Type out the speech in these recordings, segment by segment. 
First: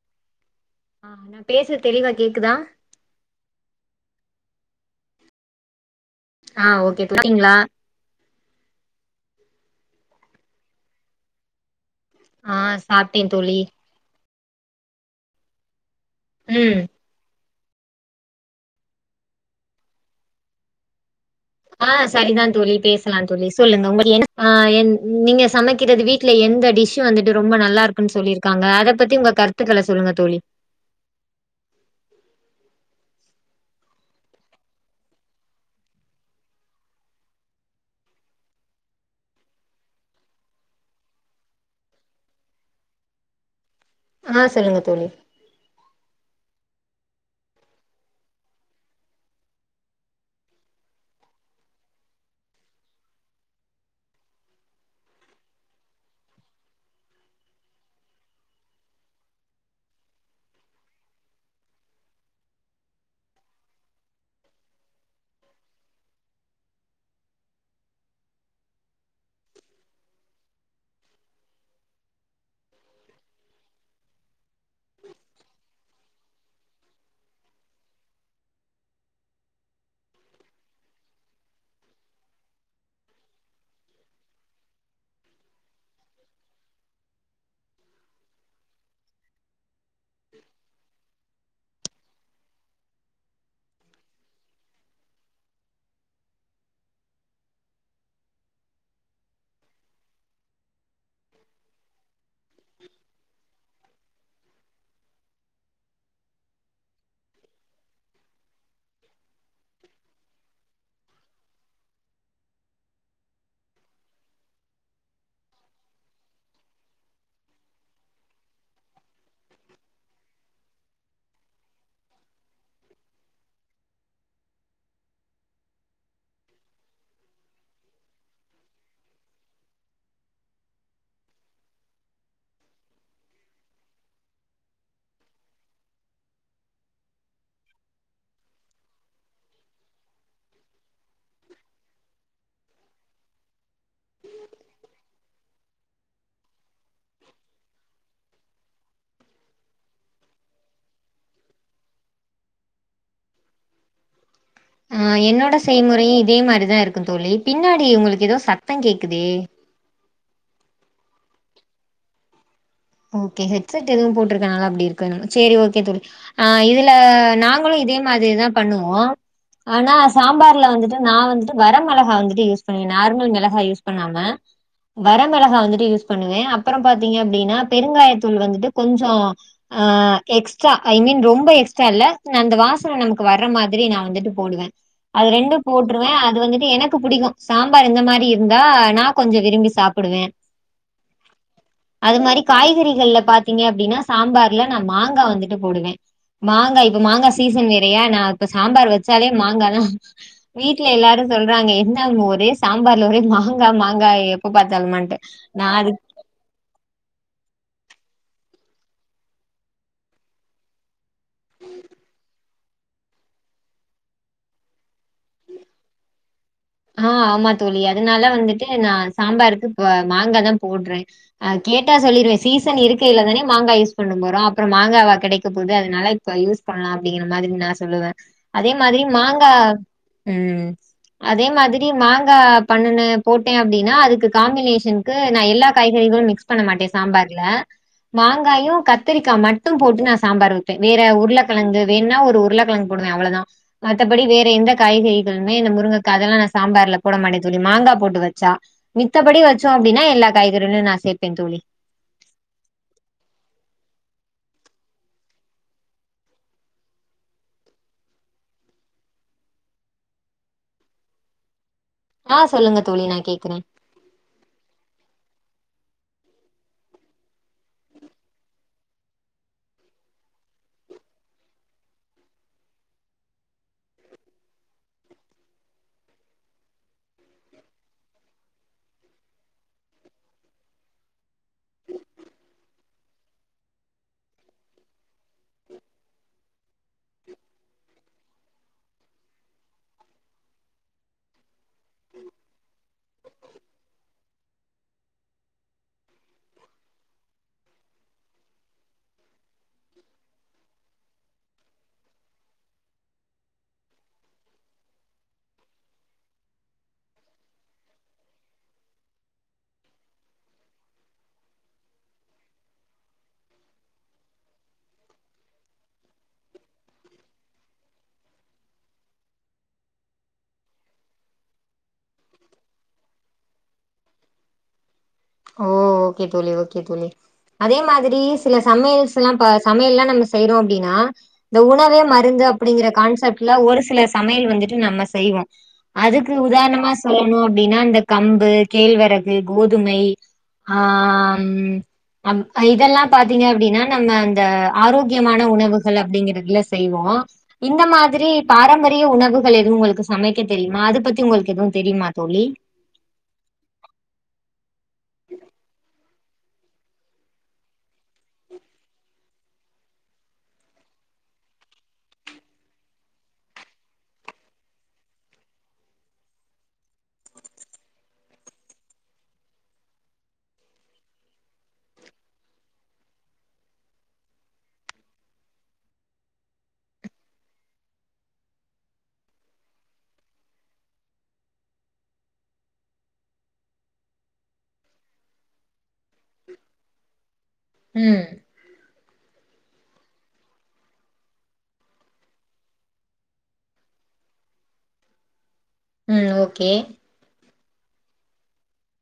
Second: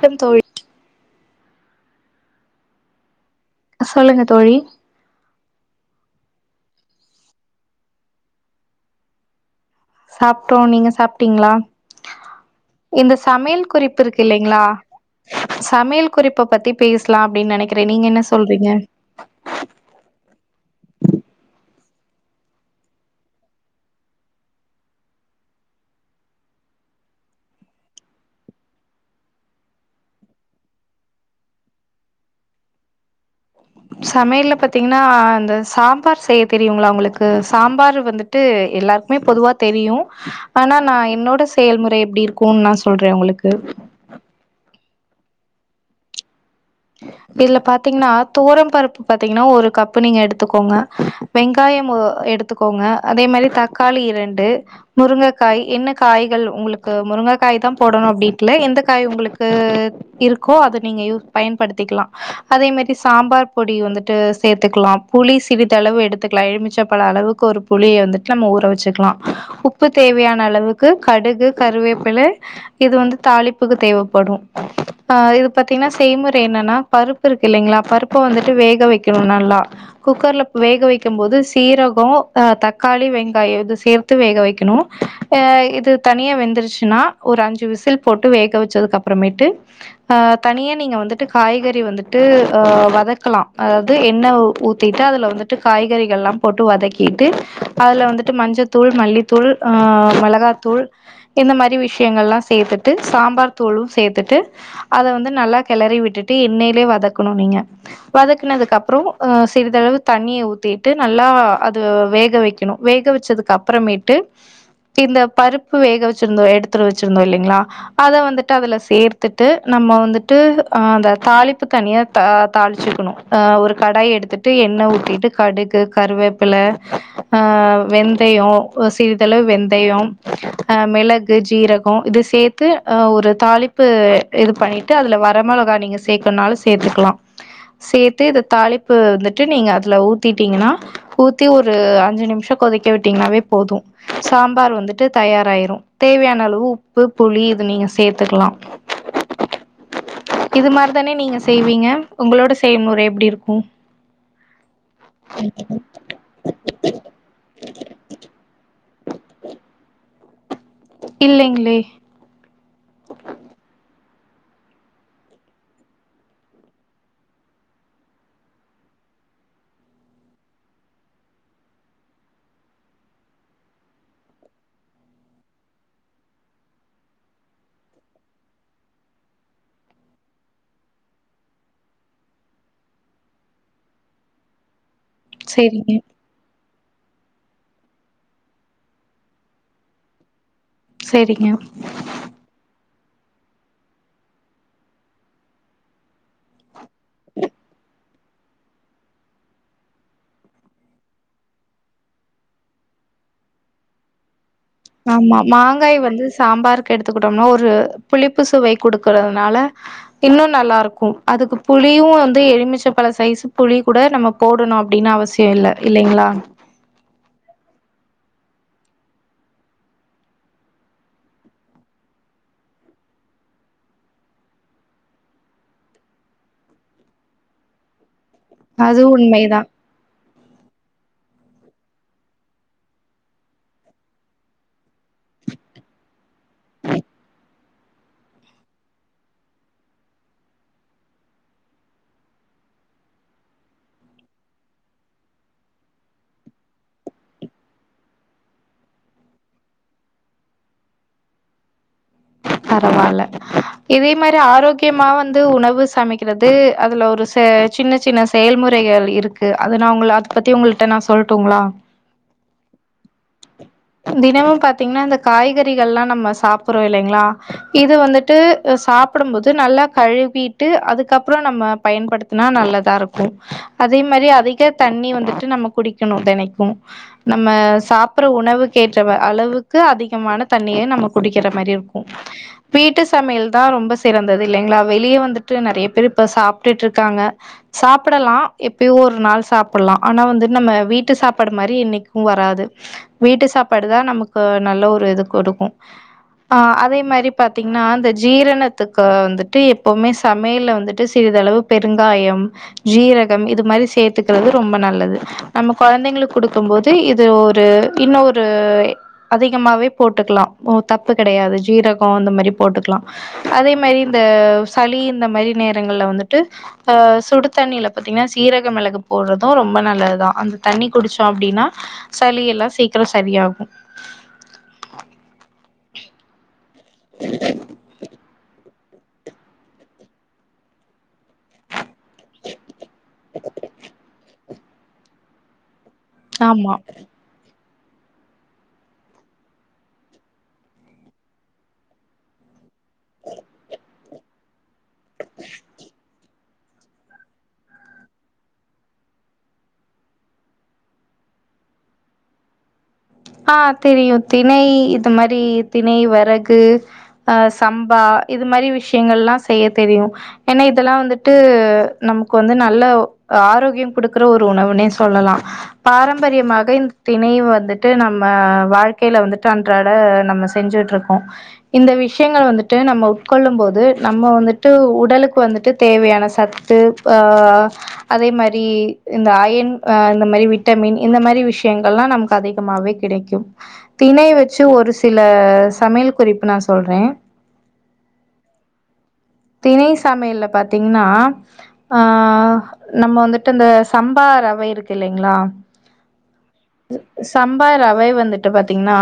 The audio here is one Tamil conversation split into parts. பொண் தோழி ஆ நா பேசுறது தெளிவா கேக்குதா சொல்லுங்க தோழி ஆ ஓகே நல்லாருகீங்களா சாப்ட்டோ நீங்க சாப்ட்டீங்களா ஆ இந்த சாப்ட்டே தோழி சமையல் குறிப்பிற்க் இல்லைங்களா சமையல் குறிப்ப பத்தி ம் பேசலானு அப்படினு நெனைக் கறே நீங்க என்ன சொல்றீங்க ஆ சரிதா தோழி பேசலா தோழி சொல்லுங்க உங்க என் ஆ என் நீங்க சமைக்கறது வீட்டுல எந்த டிஷ்சு வந்துட்டு ரொம்ப நல்லா இருக்குன்னு சொல்லிருக்காங்க அத பத்தி உங்க கருத்துக்கள சொல்லுங்க தோழி சமையல்ல பாத்தீங்கன்னா இந்த சாம்பார் செய்ய தெரியுங்களா உங்களுக்கு சாம்பார் வந்துட்டு எல்லாருக்குமே பொதுவா தெரியு ஆனா நா என்னோட செயல்முறை எப்படி இருக்குனு நா சொல்றே உங்களுக்கு ஆ சொல்லுங்க தோழி இதுல பாத்தீங்கன்னா தோரம் பருப்பு பாத்தீங்கன்னா ஒரு கப்பு நீங்க எடுத்துக்கோங்க வெங்காயம் எடுத்துக்கோங்க அதே மாதிரி தக்காளி இரண்டு முருங்கைக்காய் என்ன காய்கள் உங்களுக்கு முருங்கைக்காய் தான் போடணும் அப்படின்ட்டுல எந்த காய் உங்களுக்கு இருக்கோ அது நீங்க யூஸ் பயன்படுத்திக்கலா அதே மாரி சாம்பார் பொடி வந்துட்டு சேத்துக்கலா புளி சிறிதளவு எடுத்துக்கலா எழுமிச்ச பல அளவுக்கு ஒரு புளிய வந்துட்டு நம்ம ஊற வெச்சுக்கலா உப்பு தேவையான அளவுக்கு கடுகு கருவேப்பில இது வந்து தாளிப்புக்கு தேவைப்படு ஆ இது பாத்தீனா செய்முறை என்னனா பருப்பு இருக்கு இல்லிங்களா பருப்பே வந்துட்டு வேக வைக்கணு நல்லா குக்கர்ல வேக வெக்கு போது சீரகோ அ தக்காளி வெங்காயோ இத சேத்து வேக வெக்கணு அ இது தனியா வெந்துருச்சுன்னா ஒரு அஞ்சு விசில் போட்டு வேக வெச்சதுக்கு அப்பறமேட்டு ஆ தனியன் வந்துட்டு காய்கறி வந்துட்டு வதக்கலா அதாது எண்ணெ ஊத்திட்டு அதுல வந்துட்டு காய்கறிகள்லா போட்டு வதக்கிட்டு அதுல வந்துட்டு மஞ்சத்தூள் மல்லித்தூள் ஆ மெளகாத்தூள் இந்த மாரி விஷியங்கள்லா சேத்துட்டு சாம்பார் தூளு சேத்துட்டு அத வந்து நல்லா கெளறி விட்டுட்டு என்னையிலே வதக்கணு நீங்க வதக் அப்றோ சிறிதளவு தண்ணியை ஊத்தி ட்டு நல்லா அது வேக வைக்கணு வேக வெச்சதுக்கு அப்பறமேட்டு இந்த பருப்பு வேக வெச்சிருந்தோ எடுத்துற வெச்சிருந்தோ இல்லைங்களா அத வந்துட்டு அதுல சேர்த்துட்டு நம்ம வந்து ட்டு ஆ அந்த தாளிப்பு தனியா தா தாளிச்சுக்கணு ஒரு கடாயை எடுத்துட்டு எண்ணெய் ஊத்திட்டு கடுகு கருவேப்பிலே வெந்தயோ சிறிதளவு வெந்தயோ ஆ மெளகு ஜீரகோ இத சேத்து ஒரு தாளிப்பு இது பண்ணி ட்டு அதுல வர மொளகா நீங்க சேக்கன்னாலு சேத்துக்கலா சேத்து இத தாளிப்பு வந்துட்டு நீங்க அதுல ஊத்திட்டீங்கன்னா ஊத்தி ஒரு அஞ்சு நிமிஷொ கொதிக்க விட்டீங்கன்னாவே போது சாம்பார் வந்துட்டு தயாராயிரு தேவையான அளவு உப்பு புளி இது நீங்க சேத்துக்குலா இது மாரிதான நீங்க செய்வீங்க உங்களோட செய்முறை எப்டி இருக்கு ஆ என்னோட செய்முறையு இதே மாரிதா இருக்கு தோழி பின்னாடி உங்களுக்கு ஏதோ சத்தங் கேக் குதே இல்லைங்ளே ஓகே ஹெட் செட் எதுவு போட் ருக்குறனால அப்டி இருக்கோ என்னவோ சேரி ஓகே தோழி ஆ இதுல நாங்களு இதே மாதிரிதா பண்ணுவோ ஆனா சாம்பார்ல வந்துட்டு நா வந்துட்டு வரமெளகா வந்துட்டு யூஸ் பண்ணி நார்மல் மெளகாய் யூஸ் பண்ணாம வரமெளகா வந்துட்டு யூஸ் பண்ணுவே அப்பறோ பாத்தீங்க அப்டின்னா பெருங்காயத்தூள் வந்துட்டு கொஞ்சோ அ எக்ஸ்ட்ரா ஐ மீன் ரொம்ப எக்ஸ்ட்ரா இல்ல அந்த வாசன நமக்கு வர்ற மாதிரி நா வந்துட்டு போடுவ அது ரெண்டு சேரிங்க போட்ருவ அது வந்து டு எனக்கு புடிக்கு சாம்பார் இந்த மாரி இருந்தா நா கொஞ்சோ விரும்பி சாப்புடுவ சேரிங்க காய்கறிகள்ல பாத்தீங்க அப்டின்னா சாம்பார்ல நா மாங்கா வந்துட்டு போடுவ மாங்காய் மாங்கா சீசன் வேறையா நா இப்ப சாம்பார் வெச்சாலே மாங்காதா வீட்ல எல்லாரு சொல்றாங்க என்ன அம்மு ஒரே சாம்பார்ல ஒரே மாங்கா மாங்காய் ஆமா மாங்காய் வந்து சாம்பாருக்கு எடுத்துக்குட்டோம்னா ஒ ரு புளிப்பு சுவை குடுக்குறதுனால இன்னு நல்லா இருக்கு அதுக்கு புளியு வந்து எலுமிச்சப் பழ சைசு புளி கூட நம்ம போடணு அப்டின்னு அவசியோ இல்ல இல்லைங்களா ஆ ஆமா தோழி அதுனால வந்துட்டு நா சாம்பாருக்கு இப்ப மாங்காதா போட்றே அ கேட்டா சொல்லிருவே சீசன் இருக்கயில தானே மாங்கா யூஸ் பண்ண போறோ அப்றோ மாங்காவா கெடைக்கப் போது அதுனால இப்ப யூஸ் பண்லா அப்டிங்கிற மாரி நா சொல்லுவ அதே மாதிரி அது மாங்கா உண்மைதா ம் அதே மாதிரி மாங்கா பண்ணுனே போட்டே அப்டின்னா அதுக்கு காம்பினேஷன்க்கு நா எல்லா காய்கறிகளு மிக்ஸ் பண்ண மாட்டே சாம்பார்ல மாங்காயு கத்திரிக்கா மட்டு போட்டு நா சாம்பார் வெப்பே வேற உருளக்கெழங்கு வேணுன்னா ஒரு உருளக்கெழங்கு போடுவே அவ்ளோதா மத்தப்படி வேற எந்த காய்கறிகளுமே இந்த முருங்க கா அதல்லா நா சாம்பார்ல போட மாட்டே தோழி மாங்கா போட்டு வச்சா மித்தப்படி வெச்சோ அப்டின்னா எல்லா காய்கறிகளயு நா சேப்பே தோழி பரவால்ல இதே மாரி ஆரோக்கியமா வந்து உணவு சமைக்கிறது அதுல ஒரு சே சின்னச் சின்ன செயல்முறைகள் இருக்கு அது நா உங்கள அதப் பத்தி நா உங்கள்ட்ட சொல்ட்டுங்களா ஆ சொல்லுங்க தோழி நான் கேக்குறேன். தினமும் பாத்தீங்னா இந்த காய்க றிகள்லா நம்ம சாப்புர்றோ இல்லைங்ளா இது வந்துட்டு அ சாப்டும்போது நல்லா கழுவிட்டு அதுக்கப்றோ நம்ம பயன்படுத்துனா நல்லதா இருக்கு அதே மாரி அதிக தண்ணி வந்துட்டு நம்ம குடிக்கணு தெனைக்கு நம்ம சாப்புர்ற உணவுக்கேற்ற வ அளவுக்கு அதிகமான தண்ணிய நம்ம குடிக்கிற மாரி இருக்கு வீட்டு சமையல்தா ரொம்ப சிறந்தது இல்லைங்ளா வெளிய வந்துட்டு நறைய பேர் இப்ப சாப்ட்டுட்ருக்காங்க சாப்புடலா எப்பயோ ஒரு நாள் சாப்புல்லா ஆனா வந்து நம்ம வீட்டு சாப்பாடு மாரி என்னைக்கு வராது வீட்டு சாப்பாடுதா நமக்கு நல்ல ஒரு இது குடுக்கு ஆ அதே மாரி பாத்தீங்னா அந்த ஜீரணத்துக்கு வந்துட்டு எப்பவ்மே சமையல வந்துட்டு சிறிதளவு பெருங்காயம் ஜீரகம் இது மாரி சேத்துக்குறது ரொம்ப நல்லது நம்ம கொழந்தைங்களுக் குடுக்கும்போது இது ஒரு இன்னொரு அதிகமாவே போட்டுக்கலா தப்பு கெடையாது ஜீர கொ இந்த மாரி போட்டுக்லா அதே மாரி இந்த சளி இந்த மாரி நேரங்கள்ல வந்துட்டு அ சுடு தண்ணியில பாத்தீங்னா சீரக மெளகு போட்றது ரொம்ப நல்லதுதா அந்த தண்ணி குடிச்சோ அப்டின்னா சளி எல்லா சீக்கெரோ சரியாகு ஓ ஓகே தோழி ஓ கே தோழி அதே மாதிரி சில சமையல்ஸ்லா ப சமையல்லா நம்ம செய்றோ அப்டின்னா இந்த உணவே மருந்து அப்டிங்கிற கான்செப்ட்ல ஒரு சில சமையல் வந்துட்டு நம்ம செய்வோ அதுக்கு ஆமா. உதாரணமா சொல்லணு அப்டின்னா இந்த கம்பு கேழ்வரகு கோதுமை ஆ ம் அம் அ இதெல்லா பாத்தீங்க அப்டின்னா நம்ம அந்த ஆரோக்கியமான உணவுகள் அப்டிங்கிறது ல்ல செய்வோ இந்த மாதிரி பாரம்பரிய உணவுகள் எதுவு உங்களுக்கு சமைக்க தெரியுமா அத பத்தி உங்களுக்கு எதுவு தெரியுமா தோழி ஆஹ் தெரியு திணை இது மாரி திணை வரகு அஹ் சம்பா இது மாரி விஷயங்கெல்லா செய்ய தெரியு ஏன்னா இதெல்லா வந்துட்டு நமக்கு வந்து நல்ல ஆரோக்கிய கொடுக்குற ஒரு உணவுனே சொல்லலா பாரம்பரியமாக இந்த திணை வந்துட்டு ட்டு நம்ம வாழ்க்கையில வந்துட்டு அன்றாட நம்ம செஞ்சுட்ருக்கோ இந்த விஷயங்க வந்துட்டு நம்ம உட்கொள்ளும் போது நம்ம வந்துட்டு உடலுக்கு வந்துட்டு தேவையான சத்து ஆஹ் அதே மாரி இந்த அயன் இந்த மாரி விட்டமின் இந்த மாரி விஷயங்கல்லா நமக்கு அதி மாவே கிடைக்கும் திணை வச்சு ஒரு சில சமையல் குறிப்பு நா சொல்றே உம் திணை சமையல்ல பாத்தீங்கன்னா ஆஹ் நம்ம வந்துட்டு இந்த சம்பா ரவை இருக்கு இல்லைங்களா உம் ஓகே சம்பா ரவை வந்துட்டு பாத்தீங்கன்னா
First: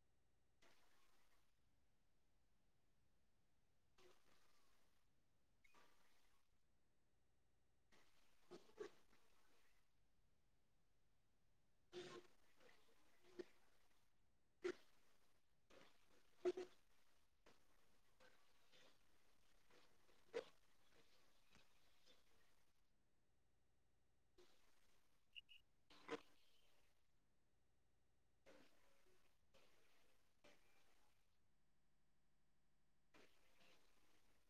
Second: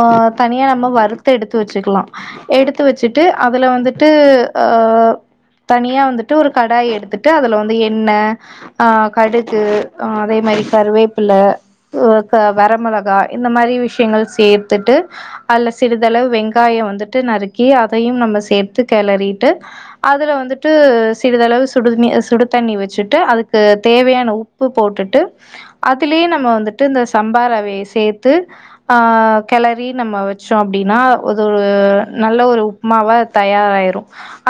ஹ் தனியா நம்ம வறுத்து எடுத்து வச்சுக்கலா எடுத்து வச்சுட்டு அதுல வந்துட்டு ஹ் தனியா வந்துட்டு ஒரு கடாய் எடுத்துட்டு அதில வந்து எண்ணெ ஆ கடுகு அதே மாதிரி கருவேப்பில [unintelligible] வரமிளகா இந்த மாதிரி விஷயங்கள் சேர்த்துட்டு அதுல சிறிதளவு வெங்காய வந்துட்டு நறுக் கி அதையும் நம்ம சேர்த்து கிளரிட்டு அதுல வந்துட்டு சிறிதளவு சுடு தண்ணி சுடு தண்ணி வச்சட்டு அதுக்கு தேவையான உப்பு போட்டுட்டு அதிலியு நம்ம வந்துட்டு இந்த சம்பா ரவைய சேர்த்து ஆஹ். கிளரி நம்ம வச்சோ அப்டின்னா அது ஒரு நல்ல ஒரு உப்புமாவா தயாராயிரு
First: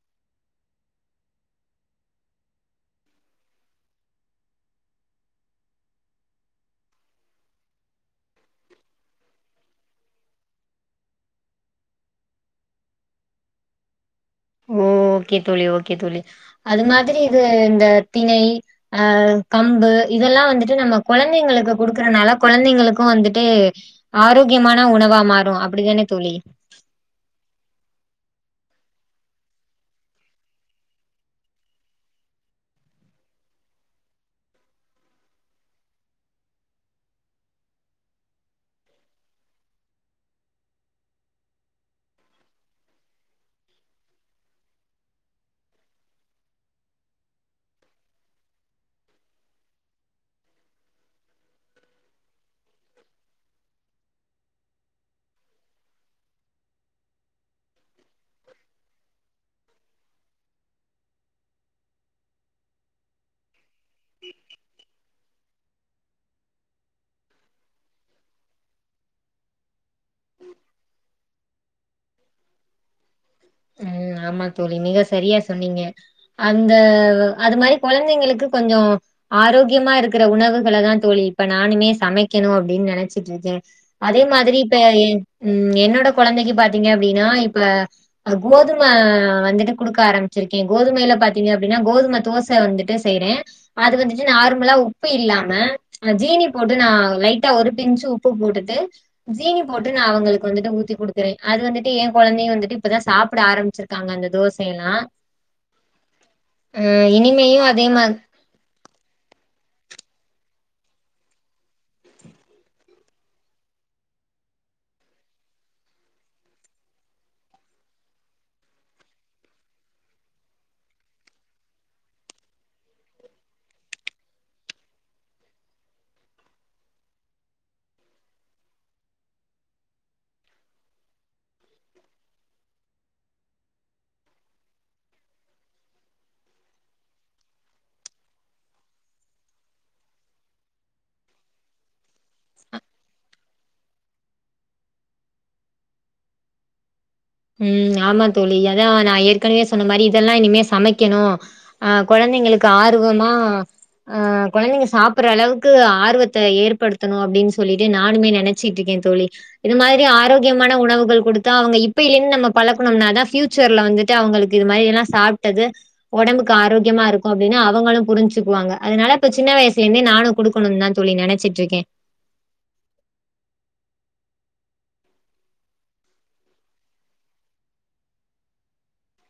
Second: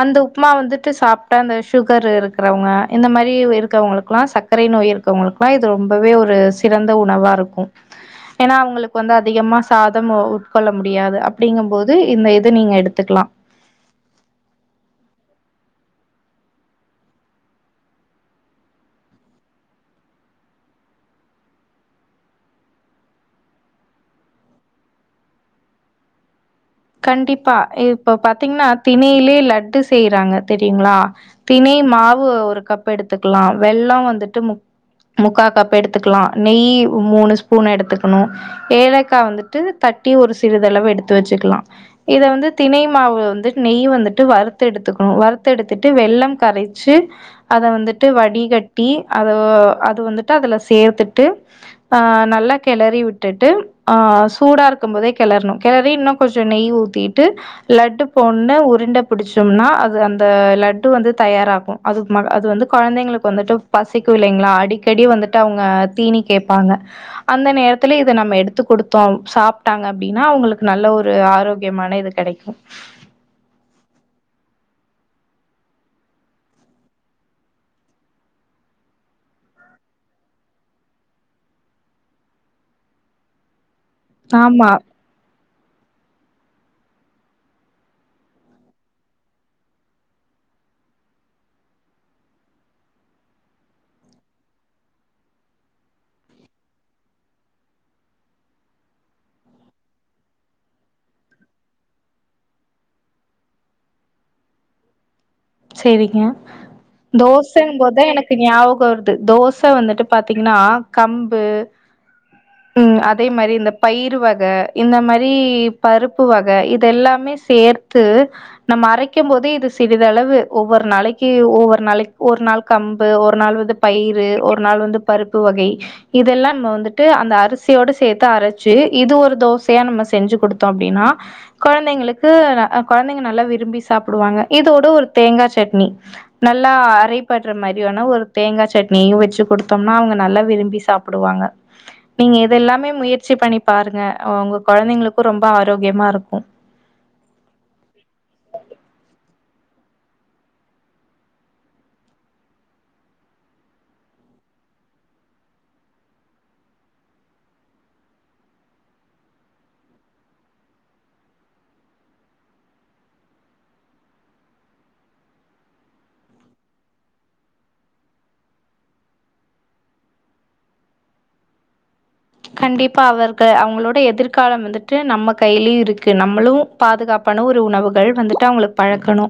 அந்த உப்புமா வந்துட்டு சாப்பிட்டா அந்த சுகர் இருக்கிறவங்க இந்த மாதிரி இருக்கிறவங்களுக்குலா சர்க்கரை நோய் இருக்கிறவங்களுக்குலா இது ரொம்பவே ஒரு சிறந்த உணவாக இருக்கு ஓ [inaudible] ஏன்னா அவங்களுக்கு வந்து அதிகமா சாதம் உட்கொள்ள முடியாது அப்டிங்கு போது இந்த இது நீங்க எடுத்துக்கலா ஓ ஓகே தோழி ஓகே தோழி அது மாதிரி இது இந்த திணை அஹ் கம்பு இதெல்லா வந்துட்டு நம்ம குழந்தைங்களுக்கு குடுக்கறதனால குழந்தைங்களுக்கு வந்துட்டு ஆரோக்கியமான உணவா மாறு அப்டித்தானே தோழி கண்டிப்பா இப்ப பாத்தீங்கன்னா திணையிலயே லட்டு செய்யறாங்க தெரியுங்களா திணை மாவு ஒரு கப் எடுத்துக்கலா வெள்ள வந்துட்டு முக் முக்கா கப் எடுத்துக்கலா நெய் மூணு ஸ்பூன் எடுத்துக்கணு ஏலக்கா வந்துட்டு தட்டி ஒரு சிறிதளவு எடுத்து வச்சுக்கலா இத வந்து திணை மாவு வந்துட்டு நெய் வந்துட்டு வறுத்து எடுத்துக்கணு வறுத்து எடுத்துட்டு வெள்ளம் கரைச்சு அத வந்துட்டு வடிகட்டி அத அது வந்துட்டு அதுல சேர்த்துட்டு ஆஹ் நல்லா கிளறி விட்டுட்டு ஆஹ் சூடா இருக்கு போதே கிளறணு கிளறி இன்னு கொஞ்ச நெய் ஊத்திட்டு லட்டு போன்ற உருண்டை பிடிச்சோம்னா அது அந்த லட்டு வந்து தயாராகு அது அது வந்து குழந்தைங்களுக்கு வந்துட்டு பசிக்கோ இல்லைங்களா அடிக்கடி வந்துட் டு அவங்க தீனி கேட்பாங்க அந்த நேரத்துல இத நம்ம எடுத்து கொடுத்தோ சாப்பிட்டாங்க அப்டின்னா அவங்களுக்கு நல்ல ஒரு ஒரு ஆரோக்கியமான இது கிடைக்கு உம் ஆமா தோழி மிக சரியா சொன்னீங்க அந்த அது மாதிரி குழந்தைங்களுக்கு கொஞ்ச ஆரோக்கியமா இருக்கிற உணவுகள தா தோழி இப்ப நானுமே சமைக்கணு அப்டின்னு நினைச்சிட்டு இருக்கே அதே மாதிரி ஆமா. இப்ப என் உம் என்னோட குழந்தைக்கு பாத்தீங்க அப்டின்னா இப்ப கோதும வந்துட்டு கொடுக்க ஆரம்பிச்சிருக்கே கோதுமையில பாத்தீங்க அப்டின்னா கோதுமை தோசை வந்துட்டு செய்றே அது வந்துட்டு நார்மலா உப்பு இல்லாம ஜீனி போட்டு நா லைட்டா ஒரு பி்ன்சு உப்பு போட்டுட்டு ஜீனி போட்டு நா அவங்களுக்கு வந்துட்டு ஊத்தி குடுக்குறே அது வந்துட்டு என் குழந்தையு வந்துட்டு இப்பதா சாப்பிட ஆரம்பிச்சிருக்காங்க அந்த தோசையெல்லா சரிங்க இனிமேயும் தோசைன்னு அதே போது மா தா எனக்கு ஞாபக வருது தோ சா வந்துட்டு பாத்தீங்கன்னா கம்பு உம் அதே மாரி இந்த பயிர் வக இந்த மாரி பருப்பு வக இத எல்லாமே சேர்த்து நம்ம அரைக்கும் போதே இது சிறிதளவு ஒவ்வொரு நாளைக்கு ஒவ்வொரு நாளைக்கு ஒரு நாள் கம்பு ஒரு நாள் வந்து பயிறு ஒரு நாள் வந்து பருப்பு வகை இதெல்லா நம்ம வந்துட்டு அந்த அரிசியோடு சேர்த்து அரைச்சு இது ஒரு தோசையா நம்ம செஞ்சு கொடுத்தோம் அப்டின்னா குழந்தைங்களுக்கு குழந்தைங்க நல்லா விரும்பி சாப்பிடுவாங்க இதோட ஒரு தேங்கா சட்னி நல்லா அரைபடுற மாரி வேனா ஒரு தேங்கா சட்னியையு வச்சு குடுத்தோம்னா அவங்க நல்லா விரும்பி சாப்பிடுவாங்க நீங்க இது எல்லாமே முயற்சி பண்ணி பாருங்க உங்க குழந்தைங்களுக்கு ரொம்ப ஆரோக்கியமா இருக்கு உம் ஆமா தோழி அதா நா ஏற்கனவே சொன்ன மாரி இதெல்லா இனிமே சமைக்கணு ஆஹ் குழந்தைங்களுக்கு ஆர்வமா ஆஹ் குழந்தைங்க சாப்பிடுற அளவுக்கு ஆர்வத்தை ஏற்படுத்தணு அப்டின்னு சொல்லிட்டு நானுமே நினைச்சிட்டு இருக்கே தோழி இது மாரி ஆரோக்கியமான உணவுகள் கொடுத்தா அவங்க இப் இப்பயிலேருந்து நம்ம பழக்கணும்னாதா ஃபியூச்சர்ல வந்துட்டு அவங்களுக்கு இது மாரி எல்லா சாப்பிட்டது உடம்புக்கு ஆரோக்கியமா இருக்கு அப்டின்னு அவங்களும் புரிஞ்சுக்குவாங்க அதனால இப்ப சின்ன வயசுலே இருந்தே நானு கொடுக்கணுனு தா தோழி நினைச்சிட்டு இருக்கே கண்டிப்பா அவர்க அவங்களோட எதிர்காலம் வந்துட்டு நம்ம கையிலயு இருக்கு நம்மளு பாதுகாப்பான ஒரு உணவுகள் வந்துட்டு அவங்களுக்கு பழக்கணு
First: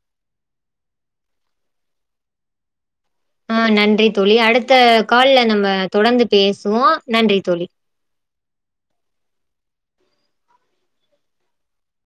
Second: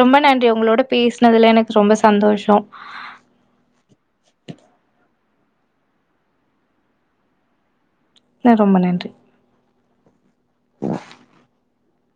ரொம்ப நன்றி உங்களோட பேசினதுல எனக்கு ரொம்ப சந்தோஷ ஆஹ் நன்றி தோழி அடுத்த கால்ல நம்ம தொடர்ந்து பேசுவோ நன்றி தோழி ஆஹ் ரொம்ப நன்றி